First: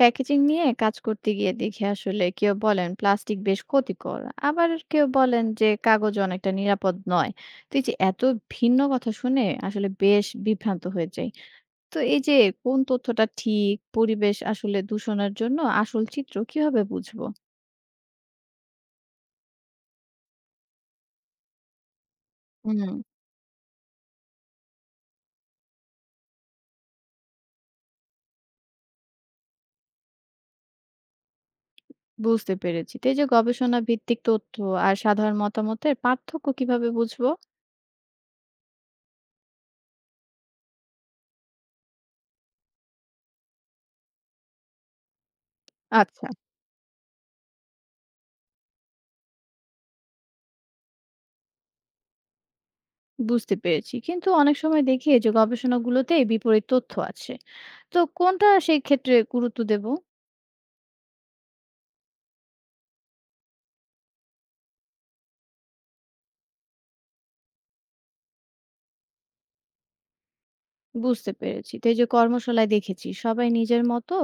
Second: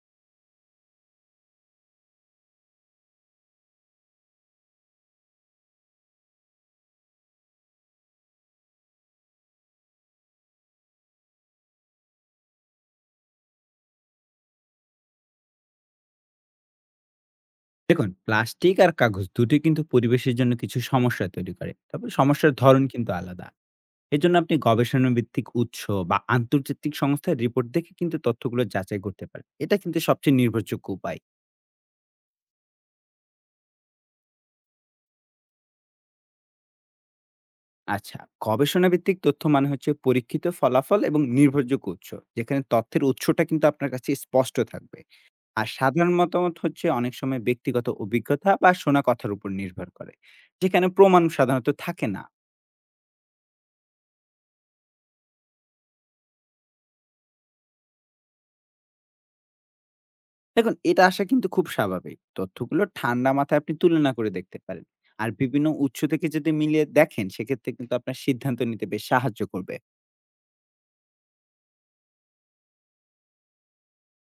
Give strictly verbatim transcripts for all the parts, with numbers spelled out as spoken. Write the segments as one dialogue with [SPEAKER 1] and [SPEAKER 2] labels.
[SPEAKER 1] Packaging নিয়ে কাজ করতে গিয়ে দেখি আসলে কেউ বলেন প্লাস্টিক বেশ ক্ষতিকর, আবার কেউ বলেন যে কাগজ অনেকটা নিরাপদ নয়। তো এই যে এত ভিন্ন কথা শুনে আসলে বেশ বিভ্রান্ত হয়ে যাই। তো এই যে কোন তথ্যটা ঠিক, পরিবেশ আসলে দূষণের জন্য আসল চিত্র কিভাবে বুঝবো?
[SPEAKER 2] দেখুন, প্লাস্টিক আর কাগজ দুটোই কিন্তু পরিবেশের জন্য কিছু সমস্যা তৈরি করে। তবে সমস্যার
[SPEAKER 1] হুম,
[SPEAKER 2] ধরন কিন্তু আলাদা। এজন্য আপনি গবেষণা ভিত্তিক উৎস বা আন্তর্জাতিক সংস্থার রিপোর্ট দেখে কিন্তু তথ্যগুলো যাচাই করতে পারেন। এটা কিন্তু সবচেয়ে নির্ভরযোগ্য উপায়।
[SPEAKER 1] বুঝতে পেরেছি। তো এই যে গবেষণা ভিত্তিক তথ্য আর সাধারণ মতামতের পার্থক্য কিভাবে বুঝবো?
[SPEAKER 2] আচ্ছা, গবেষণা ভিত্তিক তথ্য মানে হচ্ছে পরীক্ষিত ফলাফল এবং নির্ভরযোগ্য উৎস। যেখানে তথ্যের উৎসটা কিন্তু আপনার কাছে স্পষ্ট থাকবে। আর সাধারণ
[SPEAKER 1] আচ্ছা,
[SPEAKER 2] মতামত হচ্ছে অনেক সময় ব্যক্তিগত অভিজ্ঞতা বা শোনা কথার উপর নির্ভর করে। যেখানে প্রমাণ সাধারণত থাকে না।
[SPEAKER 1] বুঝতে পেরেছি। কিন্তু অনেক সময় দেখি এই যে গবেষণাগুলোতে বিপরীত তথ্য আছে, তো কোনটা সেই ক্ষেত্রে গুরুত্ব দেব?
[SPEAKER 2] দেখুন, এটা আসা কিন্তু খুব স্বাভাবিক। তথ্যগুলো ঠান্ডা মাথায় আপনি তুলনা করে দেখতে পারেন। আর বিভিন্ন উৎস থেকে যদি মিলিয়ে দেখেন, সেক্ষেত্রে কিন্তু আপনার সিদ্ধান্ত নিতে বেশ সাহায্য করবে।
[SPEAKER 1] বুঝতে পেরেছি। তো এই যে কর্মশালায় দেখেছি সবাই নিজের মতো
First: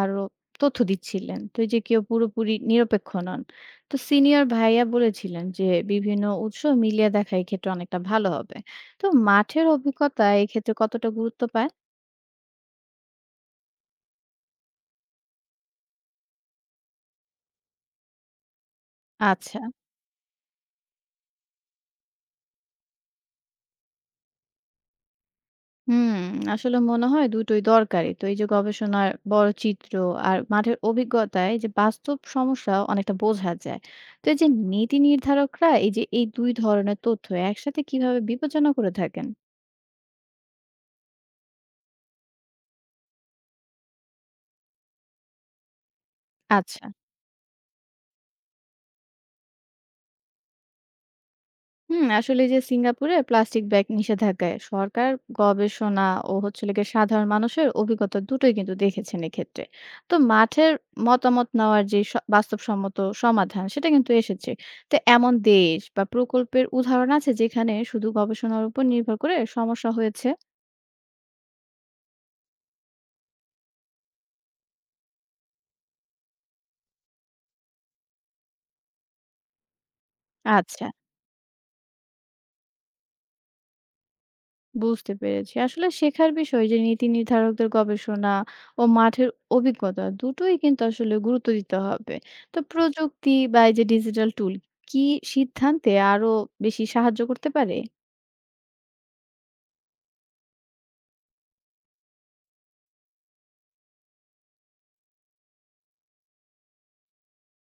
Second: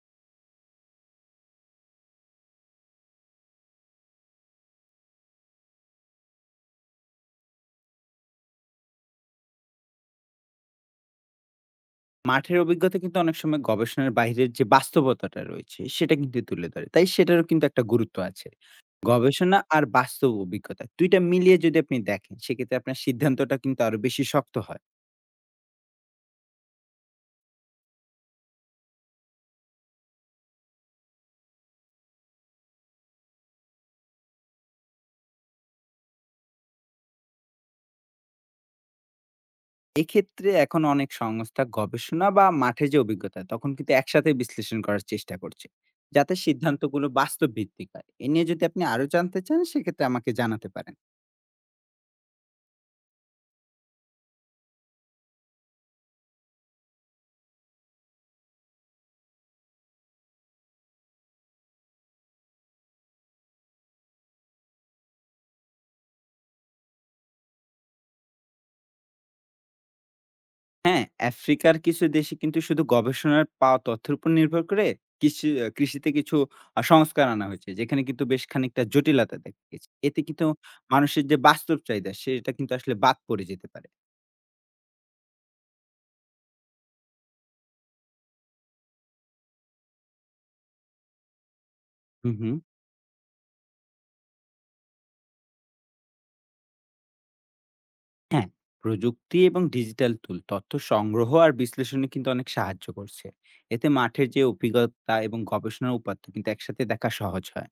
[SPEAKER 1] আরো তথ্য দিচ্ছিলেন। তো এই যে কেউ পুরোপুরি নিরপেক্ষ নন। তো সিনিয়র ভাইয়া বলেছিলেন যে বিভিন্ন উৎস মিলিয়ে দেখা এক্ষেত্রে অনেকটা ভালো হবে। তো মাঠের অভিজ্ঞতা এক্ষেত্রে কতটা গুরুত্ব পায়?
[SPEAKER 2] মাঠের অভিজ্ঞতা কিন্তু অনেক সময় গবেষণার বাইরের যে বাস্তবতাটা রয়েছে, সেটা কিন্তু তুলে ধরে। তাই সেটারও কিন্তু একটা গুরুত্ব আছে।
[SPEAKER 1] আচ্ছা।
[SPEAKER 2] গবেষণা আর বাস্তব অভিজ্ঞতা দুই টা মিলিয়ে যদি আপনি দেখেন, সেক্ষেত্রে আপনার সিদ্ধান্তটা কিন্তু আরো বেশি শক্ত হয়।
[SPEAKER 1] হুম, আসলে মনে হয় দুটোই দরকারি। তো এই যে গবেষণার বড় চিত্র আর মাঠের অভিজ্ঞতায় যে বাস্তব সমস্যা অনেকটা বোঝা যায়। তো এই যে নীতি নির্ধারকরা এই যে এই দুই ধরনের তথ্য একসাথে কিভাবে বিবেচনা করে থাকেন?
[SPEAKER 2] এক্ষেত্রে এখন অনেক সংস্থা গবেষণা বা মাঠে যে অভিজ্ঞতা তখন কিন্তু একসাথে বিশ্লেষণ করার চেষ্টা করছে, যাতে
[SPEAKER 1] আচ্ছা।
[SPEAKER 2] সিদ্ধান্তগুলো বাস্তব ভিত্তিক হয়। এ নিয়ে যদি আপনি আরো জানতে চান, সেক্ষেত্রে আমাকে জানাতে পারেন।
[SPEAKER 1] হুম, আসলে যে সিঙ্গাপুরে প্লাস্টিক ব্যাগ নিষেধাজ্ঞায় সরকার গবেষণা ও হচ্ছে লেগে সাধারণ মানুষের অভিজ্ঞতা দুটোই কিন্তু দেখেছেন এক্ষেত্রে। তো মাঠের মতামত নেওয়ার যে স- বাস্তবসম্মত সমাধান সেটা কিন্তু এসেছে। তো এমন দেশ বা প্রকল্পের উদাহরণ আছে যেখানে শুধু গবেষণার উপর নির্ভর করে সমস্যা হয়েছে?
[SPEAKER 2] হ্যাঁ, আফ্রিকার কিছু দেশে কিন্তু শুধু গবেষণার পাওয়া তথ্যের উপর নির্ভর করে কৃষি আহ, কৃষিতে কিছু আহ, সংস্কার আনা হয়েছে, যেখানে কিন্তু বেশ খানিকটা জটিলতা দেখা গেছে। এতে কিন্তু
[SPEAKER 1] আচ্ছা,
[SPEAKER 2] মানুষের যে বাস্তব চাহিদা সেটা কিন্তু আসলে বাদ পড়ে যেতে পারে।
[SPEAKER 1] বুঝতে পেরেছি। আসলে শেখার বিষয় যে নীতি নির্ধারকদের গবেষণা ও মাঠের অভিজ্ঞতা দুটোই কিন্তু আসলে গুরুত্ব দিতে হবে।
[SPEAKER 2] হুম হুম
[SPEAKER 1] তো প্রযুক্তি বা এই যে ডিজিটাল টুল কি সিদ্ধান্তে আরো বেশি সাহায্য করতে পারে?
[SPEAKER 2] হ্যাঁ, প্রযুক্তি এবং ডিজিটাল টুল তথ্য সংগ্রহ আর বিশ্লেষণে কিন্তু অনেক সাহায্য করছে। এতে মাঠের যে অভিজ্ঞতা এবং গবেষণার উপাত্ত কিন্তু একসাথে দেখা সহজ হয়।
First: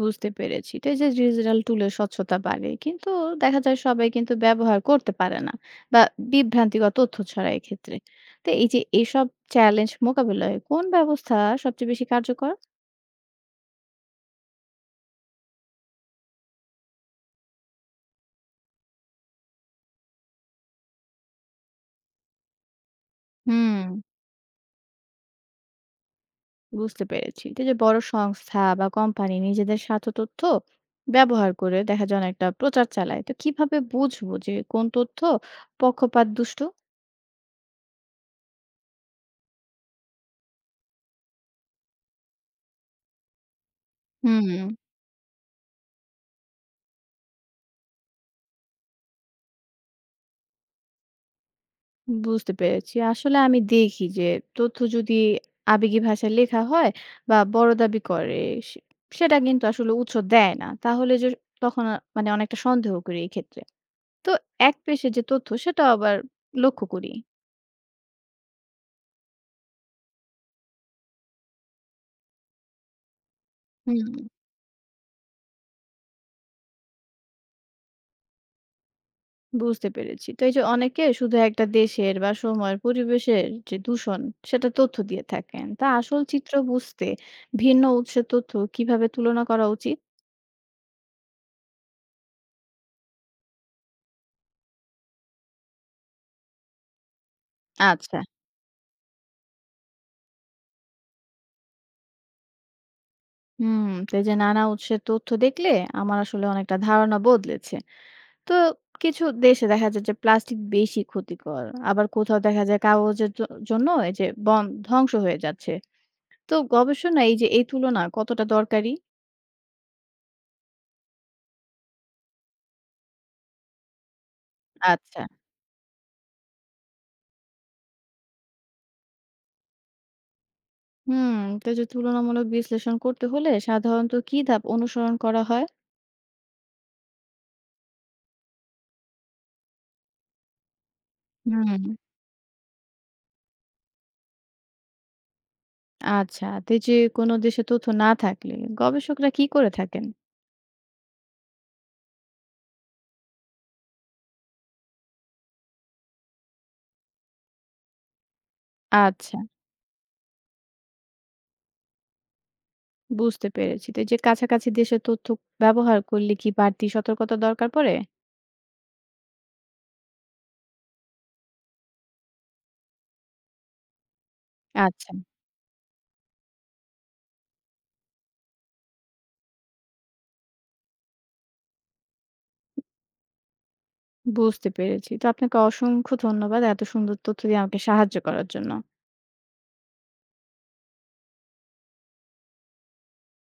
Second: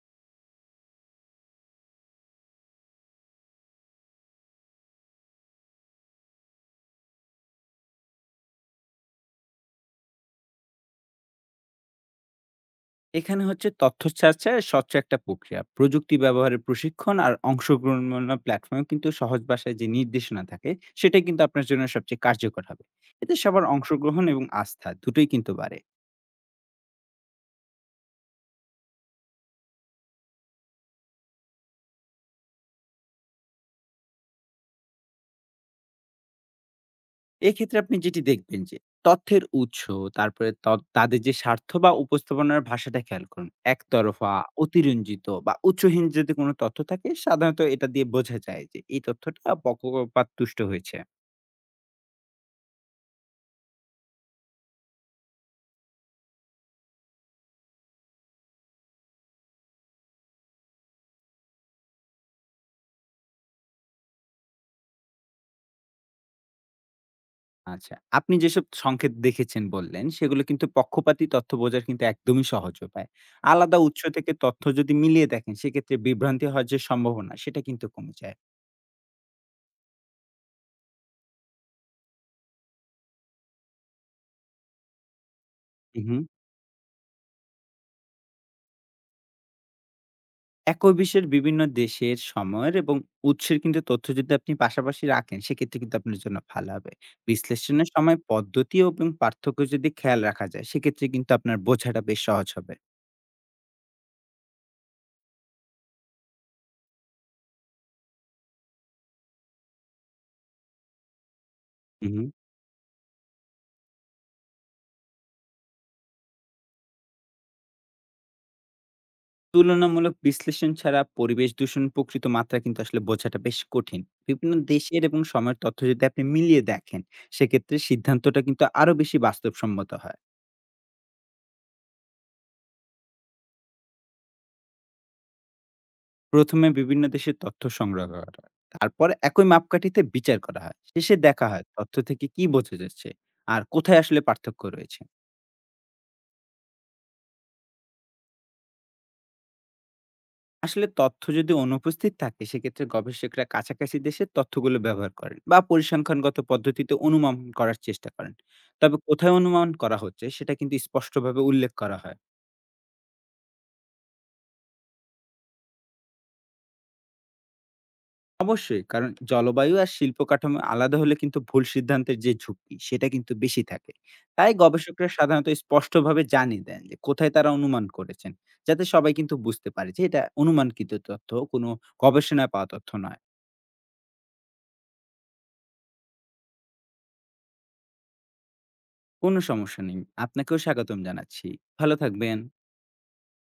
[SPEAKER 1] বুঝতে পেরেছি। তো এই যে ডিজিটাল টুলের স্বচ্ছতা বাড়ে। কিন্তু দেখা যায় সবাই কিন্তু ব্যবহার করতে পারে না, বা বিভ্রান্তিকর তথ্য ছড়ায় এক্ষেত্রে। তো এই যে এসব চ্যালেঞ্জ মোকাবিলায় কোন ব্যবস্থা সবচেয়ে বেশি কার্যকর?
[SPEAKER 2] এখানে হচ্ছে তথ্য ছাড়ছাড় স্বচ্ছ একটা প্রক্রিয়া। প্রযুক্তি ব্যবহারের প্রশিক্ষণ আর অংশগ্রহণমূলক প্ল্যাটফর্মে কিন্তু সহজ ভাষায় যে নির্দেশনা থাকে, সেটাই কিন্তু আপনার জন্য সবচেয়ে কার্যকর হবে। এতে সবার
[SPEAKER 1] হুম।
[SPEAKER 2] অংশগ্রহণ এবং আস্থা দুটোই কিন্তু বাড়ে।
[SPEAKER 1] বুঝতে পেরেছি। তো এই যে বড় সংস্থা বা কোম্পানি নিজেদের স্বার্থ তথ্য ব্যবহার করে দেখা যায় অনেকটা প্রচার চালায়। তো কিভাবে বুঝবো যে কোন তথ্য পক্ষপাত দুষ্ট?
[SPEAKER 2] এক্ষেত্রে আপনি যেটি দেখবেন যে তথ্যের উৎস, তারপরে ত তাদের যে স্বার্থ বা উপস্থাপনার ভাষাটা খেয়াল করুন। একতরফা,
[SPEAKER 1] হুম,
[SPEAKER 2] অতিরঞ্জিত বা উচ্চহীন যদি কোনো তথ্য থাকে, সাধারণত এটা দিয়ে বোঝা যায় যে এই তথ্যটা পক্ষপাতদুষ্ট হয়েছে।
[SPEAKER 1] বুঝতে পেরেছি। আসলে আমি দেখি যে তথ্য যদি আবেগী ভাষায় লেখা হয় বা বড় দাবি করে, সে সেটা কিন্তু আসলে উৎস দেয় না। তাহলে যে তখন আ মানে অনেকটা সন্দেহ করি এই ক্ষেত্রে। তো এক পেশে যে তথ্য সেটা আবার লক্ষ্য করি।
[SPEAKER 2] আচ্ছা, আপনি যেসব সংকেত দেখেছেন বললেন সেগুলো কিন্তু পক্ষপাতী তথ্য বোঝার কিন্তু একদমই সহজ উপায়। আলাদা উৎস
[SPEAKER 1] হুম,
[SPEAKER 2] থেকে তথ্য যদি মিলিয়ে দেখেন, সেক্ষেত্রে বিভ্রান্তি হওয়ার যে সম্ভাবনা সেটা কিন্তু কমে যায়।
[SPEAKER 1] বুঝতে পেরেছি। তো এই যে অনেকে শুধু একটা দেশের বা সময়ের পরিবেশের যে দূষণ সেটা তথ্য দিয়ে থাকেন। তা
[SPEAKER 2] হু, হু।
[SPEAKER 1] আসল চিত্র বুঝতে ভিন্ন উৎসের তথ্য কিভাবে তুলনা করা উচিত?
[SPEAKER 2] একই বিশ্বের বিভিন্ন দেশের, সময়ের এবং উৎসের কিন্তু তথ্য যদি আপনি পাশাপাশি রাখেন, সেক্ষেত্রে কিন্তু আপনার জন্য ভালো হবে। বিশ্লেষণের
[SPEAKER 1] আচ্ছা,
[SPEAKER 2] সময় পদ্ধতি এবং পার্থক্য যদি খেয়াল রাখা যায়, সেক্ষেত্রে কিন্তু আপনার বোঝাটা বেশ সহজ হবে।
[SPEAKER 1] হুম। তো এই যে নানা উৎসের তথ্য দেখলে আমার আসলে অনেকটা ধারণা বদলেছে। তো কিছু দেশে দেখা যায় যে প্লাস্টিক বেশি ক্ষতিকর, আবার
[SPEAKER 2] উম হুম।
[SPEAKER 1] কোথাও দেখা যায় কাগজের জ জন্য এই যে বন ধ্বংস হয়ে যাচ্ছে। তো গবেষণায় এই যে এই তুলনা কতটা দরকারি?
[SPEAKER 2] তুলনামূলক বিশ্লেষণ ছাড়া পরিবেশ দূষণ প্রকৃত মাত্রা কিন্তু আসলে বোঝাটা বেশ কঠিন। বিভিন্ন দেশের এবং
[SPEAKER 1] আচ্ছা,
[SPEAKER 2] সময়ের তথ্য যদি আপনি মিলিয়ে দেখেন, সেক্ষেত্রে সিদ্ধান্তটা কিন্তু আরো বেশি বাস্তবসম্মত হয়।
[SPEAKER 1] হুম। তো এই যে তুলনামূলক বিশ্লেষণ করতে হলে সাধারণত কি ধাপ অনুসরণ করা হয়?
[SPEAKER 2] প্রথমে বিভিন্ন দেশের তথ্য সংগ্রহ করা হয়। তারপরে একই মাপকাঠিতে বিচার করা হয়। শেষে দেখা হয়
[SPEAKER 1] হুম,
[SPEAKER 2] তথ্য থেকে কি বোঝা যাচ্ছে আর কোথায় আসলে পার্থক্য রয়েছে।
[SPEAKER 1] আচ্ছা। তো এই যে কোনো দেশে তথ্য না থাকলে গবেষকরা কি করে থাকেন?
[SPEAKER 2] আসলে তথ্য যদি অনুপস্থিত থাকে, সেক্ষেত্রে গবেষকরা কাছাকাছি দেশের তথ্যগুলো ব্যবহার করেন বা পরিসংখ্যানগত পদ্ধতিতে অনুমান করার চেষ্টা করেন। তবে কোথায়
[SPEAKER 1] আচ্ছা,
[SPEAKER 2] অনুমান করা হচ্ছে সেটা কিন্তু স্পষ্টভাবে উল্লেখ করা হয়।
[SPEAKER 1] বুঝতে পেরেছি। তো এই যে কাছাকাছি দেশের তথ্য ব্যবহার করলে কি বাড়তি সতর্কতা দরকার পড়ে?
[SPEAKER 2] অবশ্যই, কারণ জলবায়ু আর শিল্প কাঠামো আলাদা হলে কিন্তু ভুল সিদ্ধান্তের যে ঝুঁকি, সেটা কিন্তু বেশি থাকে। তাই গবেষকরা
[SPEAKER 1] আচ্ছা,
[SPEAKER 2] সাধারণত স্পষ্টভাবে জানিয়ে দেন যে কোথায় তারা অনুমান করেছেন। যাতে সবাই কিন্তু বুঝতে পারে যে এটা অনুমানকৃত তথ্য, কোনো গবেষণায় পাওয়া তথ্য নয়।
[SPEAKER 1] বুঝতে পেরেছি। তো আপনাকে অসংখ্য ধন্যবাদ এত সুন্দর তথ্য দিয়ে আমাকে সাহায্য করার জন্য।
[SPEAKER 2] কোনো সমস্যা নেই। আপনাকেও স্বাগতম জানাচ্ছি। ভালো থাকবেন।